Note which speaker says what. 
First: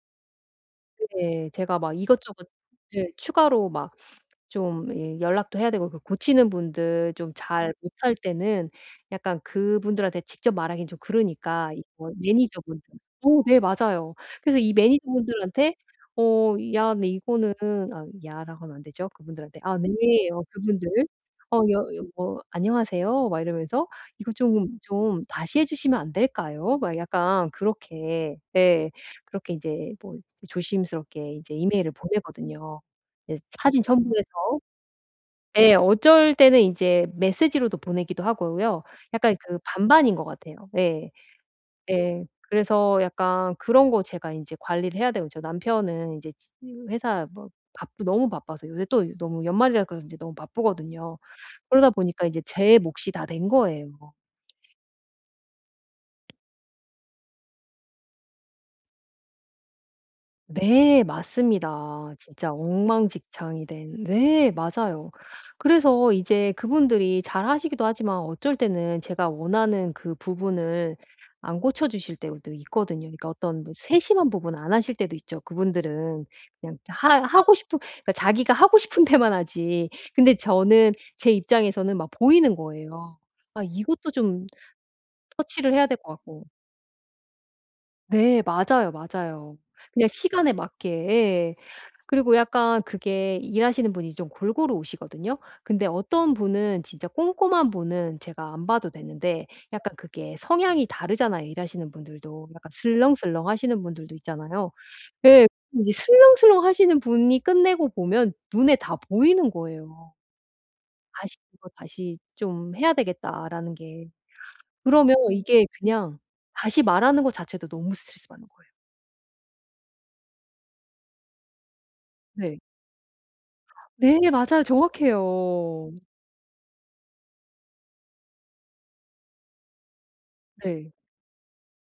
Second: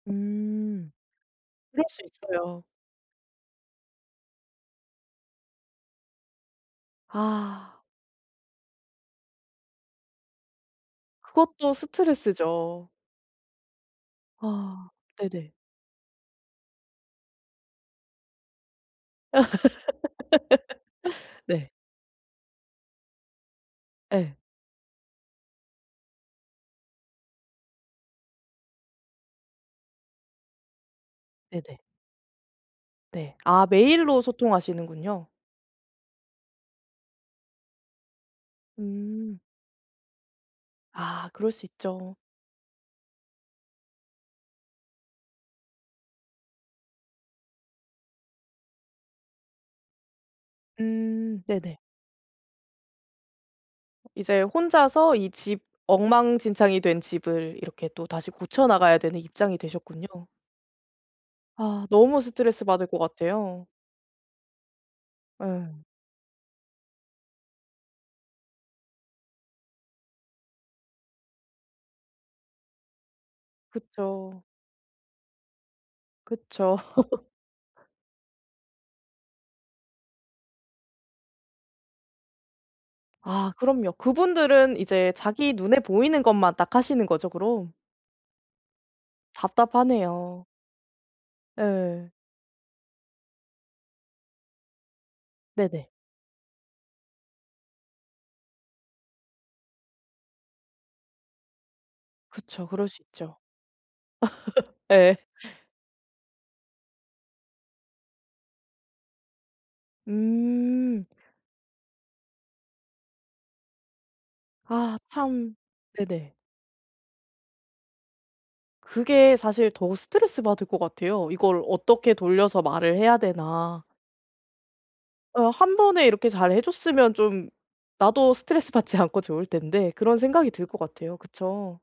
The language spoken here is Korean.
Speaker 1: 음.
Speaker 2: 네. 제가
Speaker 1: 그럴
Speaker 2: 막
Speaker 1: 수
Speaker 2: 이것저것
Speaker 1: 있어요.
Speaker 2: 예 추가로 막 좀 예 연락도 해야 되고 그 고치는 분들 좀 잘
Speaker 1: 아.
Speaker 2: 못할 때는 약간 그분들한테 직접 말하긴 좀 그러니까
Speaker 1: 그것도
Speaker 2: 이거 매니저분들
Speaker 1: 스트레스죠.
Speaker 2: 어 네 맞아요. 그래서 이
Speaker 1: 아. 네네.
Speaker 2: 매니저분들한테 어 "야 근데 이거는" 아 "야."라고 하면 안 되죠 그분들한테. 아 [unintelligible] 그분들. 어
Speaker 1: 네.
Speaker 2: 여 여 뭐 "안녕하세요." 막 이러면서 "이거
Speaker 1: 예.
Speaker 2: 좀 좀 다시 해 주시면 안 될까요?" 막 약간 그렇게 예 그렇게 인제 뭐 조심스럽게 이제
Speaker 1: 네네.
Speaker 2: 이메일을 보내거든요, 예
Speaker 1: 네. 아
Speaker 2: 사진
Speaker 1: 메일로
Speaker 2: 첨부해서.
Speaker 1: 소통하시는군요.
Speaker 2: 예. 어쩔 때는 이제 메시지로도 보내기도 하고요. 약간
Speaker 1: 음.
Speaker 2: 그 반반인 것 같아요. 예.
Speaker 1: 아 그럴 수 있죠.
Speaker 2: 예. 그래서 약간 그런 거 제가 인제 관리를 해야 되고 저 남편은 이제 치으 회사 뭐 바쁘 너무 바빠서 요새 또 너무 연말이라 그래서 그런지 너무 바쁘거든요.
Speaker 1: 음. 네네.
Speaker 2: 그러다 보니까 인제 제 몫이 다 된 거예요.
Speaker 1: 이제 혼자서 이 집 엉망진창이 된 집을 이렇게 또 다시 고쳐 나가야 되는 입장이 되셨군요.
Speaker 2: 네.
Speaker 1: 아.
Speaker 2: 맞습니다.
Speaker 1: 너무
Speaker 2: 진짜
Speaker 1: 스트레스 받을 것
Speaker 2: 엉망진창이
Speaker 1: 같아요.
Speaker 2: 된 네 맞아요.
Speaker 1: 예.
Speaker 2: 그래서 이제 그분들이 잘 하시기도 하지만 어쩔 때는 제가 원하는 그 부분을 안 고쳐 주실 때도 있거든요. 그러니까 어떤 뭐 세심한
Speaker 1: 그쵸.
Speaker 2: 부분 안 하실 때도 있죠. 그분들은
Speaker 1: 그쵸.
Speaker 2: 그냥 하 하고 싶은 자기가 하고 싶은 데만 하지 근데 저는 제 입장에서는 막 보이는 거예요.
Speaker 1: 아
Speaker 2: 아
Speaker 1: 그럼요.
Speaker 2: 이것도 좀
Speaker 1: 그분들은 이제 자기
Speaker 2: 터치를
Speaker 1: 눈에
Speaker 2: 해야 될 것
Speaker 1: 보이는
Speaker 2: 같고
Speaker 1: 것만 딱 하시는 거죠, 그럼?
Speaker 2: 네. 맞아요, 맞아요. 그냥
Speaker 1: 답답하네요.
Speaker 2: 시간에 맞게 예
Speaker 1: 예.
Speaker 2: 그리고 약간 그게 일하시는 분이 좀 골고루 오시거든요. 근데
Speaker 1: 네네.
Speaker 2: 어떤 분은 진짜 꼼꼼한 분은 제가 안 봐도 되는데 약간 그게 성향이 다르잖아요 일하시는 분들도.
Speaker 1: 그쵸.
Speaker 2: 약간
Speaker 1: 그럴 수 있죠.
Speaker 2: 슬렁슬렁하시는 분들도 있잖아요.
Speaker 1: 예.
Speaker 2: 예. 그 이 슬렁슬렁하시는 분이 끝내고 보면 눈에 다 보이는 거예요.
Speaker 1: 음.
Speaker 2: 다시 "이거 다시 좀 해야 되겠다."라는 게.
Speaker 1: 아
Speaker 2: 그러면
Speaker 1: 참
Speaker 2: 이게 그냥
Speaker 1: 네네.
Speaker 2: 다시 말하는 거 자체도 너무 스트레스받는 거예요.
Speaker 1: 그게 사실 더 스트레스받을 것 같아요. '이걸 어떻게
Speaker 2: 네.
Speaker 1: 돌려서 말을 해야 되나.'
Speaker 2: 네 맞아요.
Speaker 1: '어 1
Speaker 2: 정확해요.
Speaker 1: 번에 이렇게 잘 해 줬으면 좀 나도 스트레스받지 않고 좋을 텐데.' 그런 생각이 들 것
Speaker 2: 네.
Speaker 1: 같아요. 그쵸?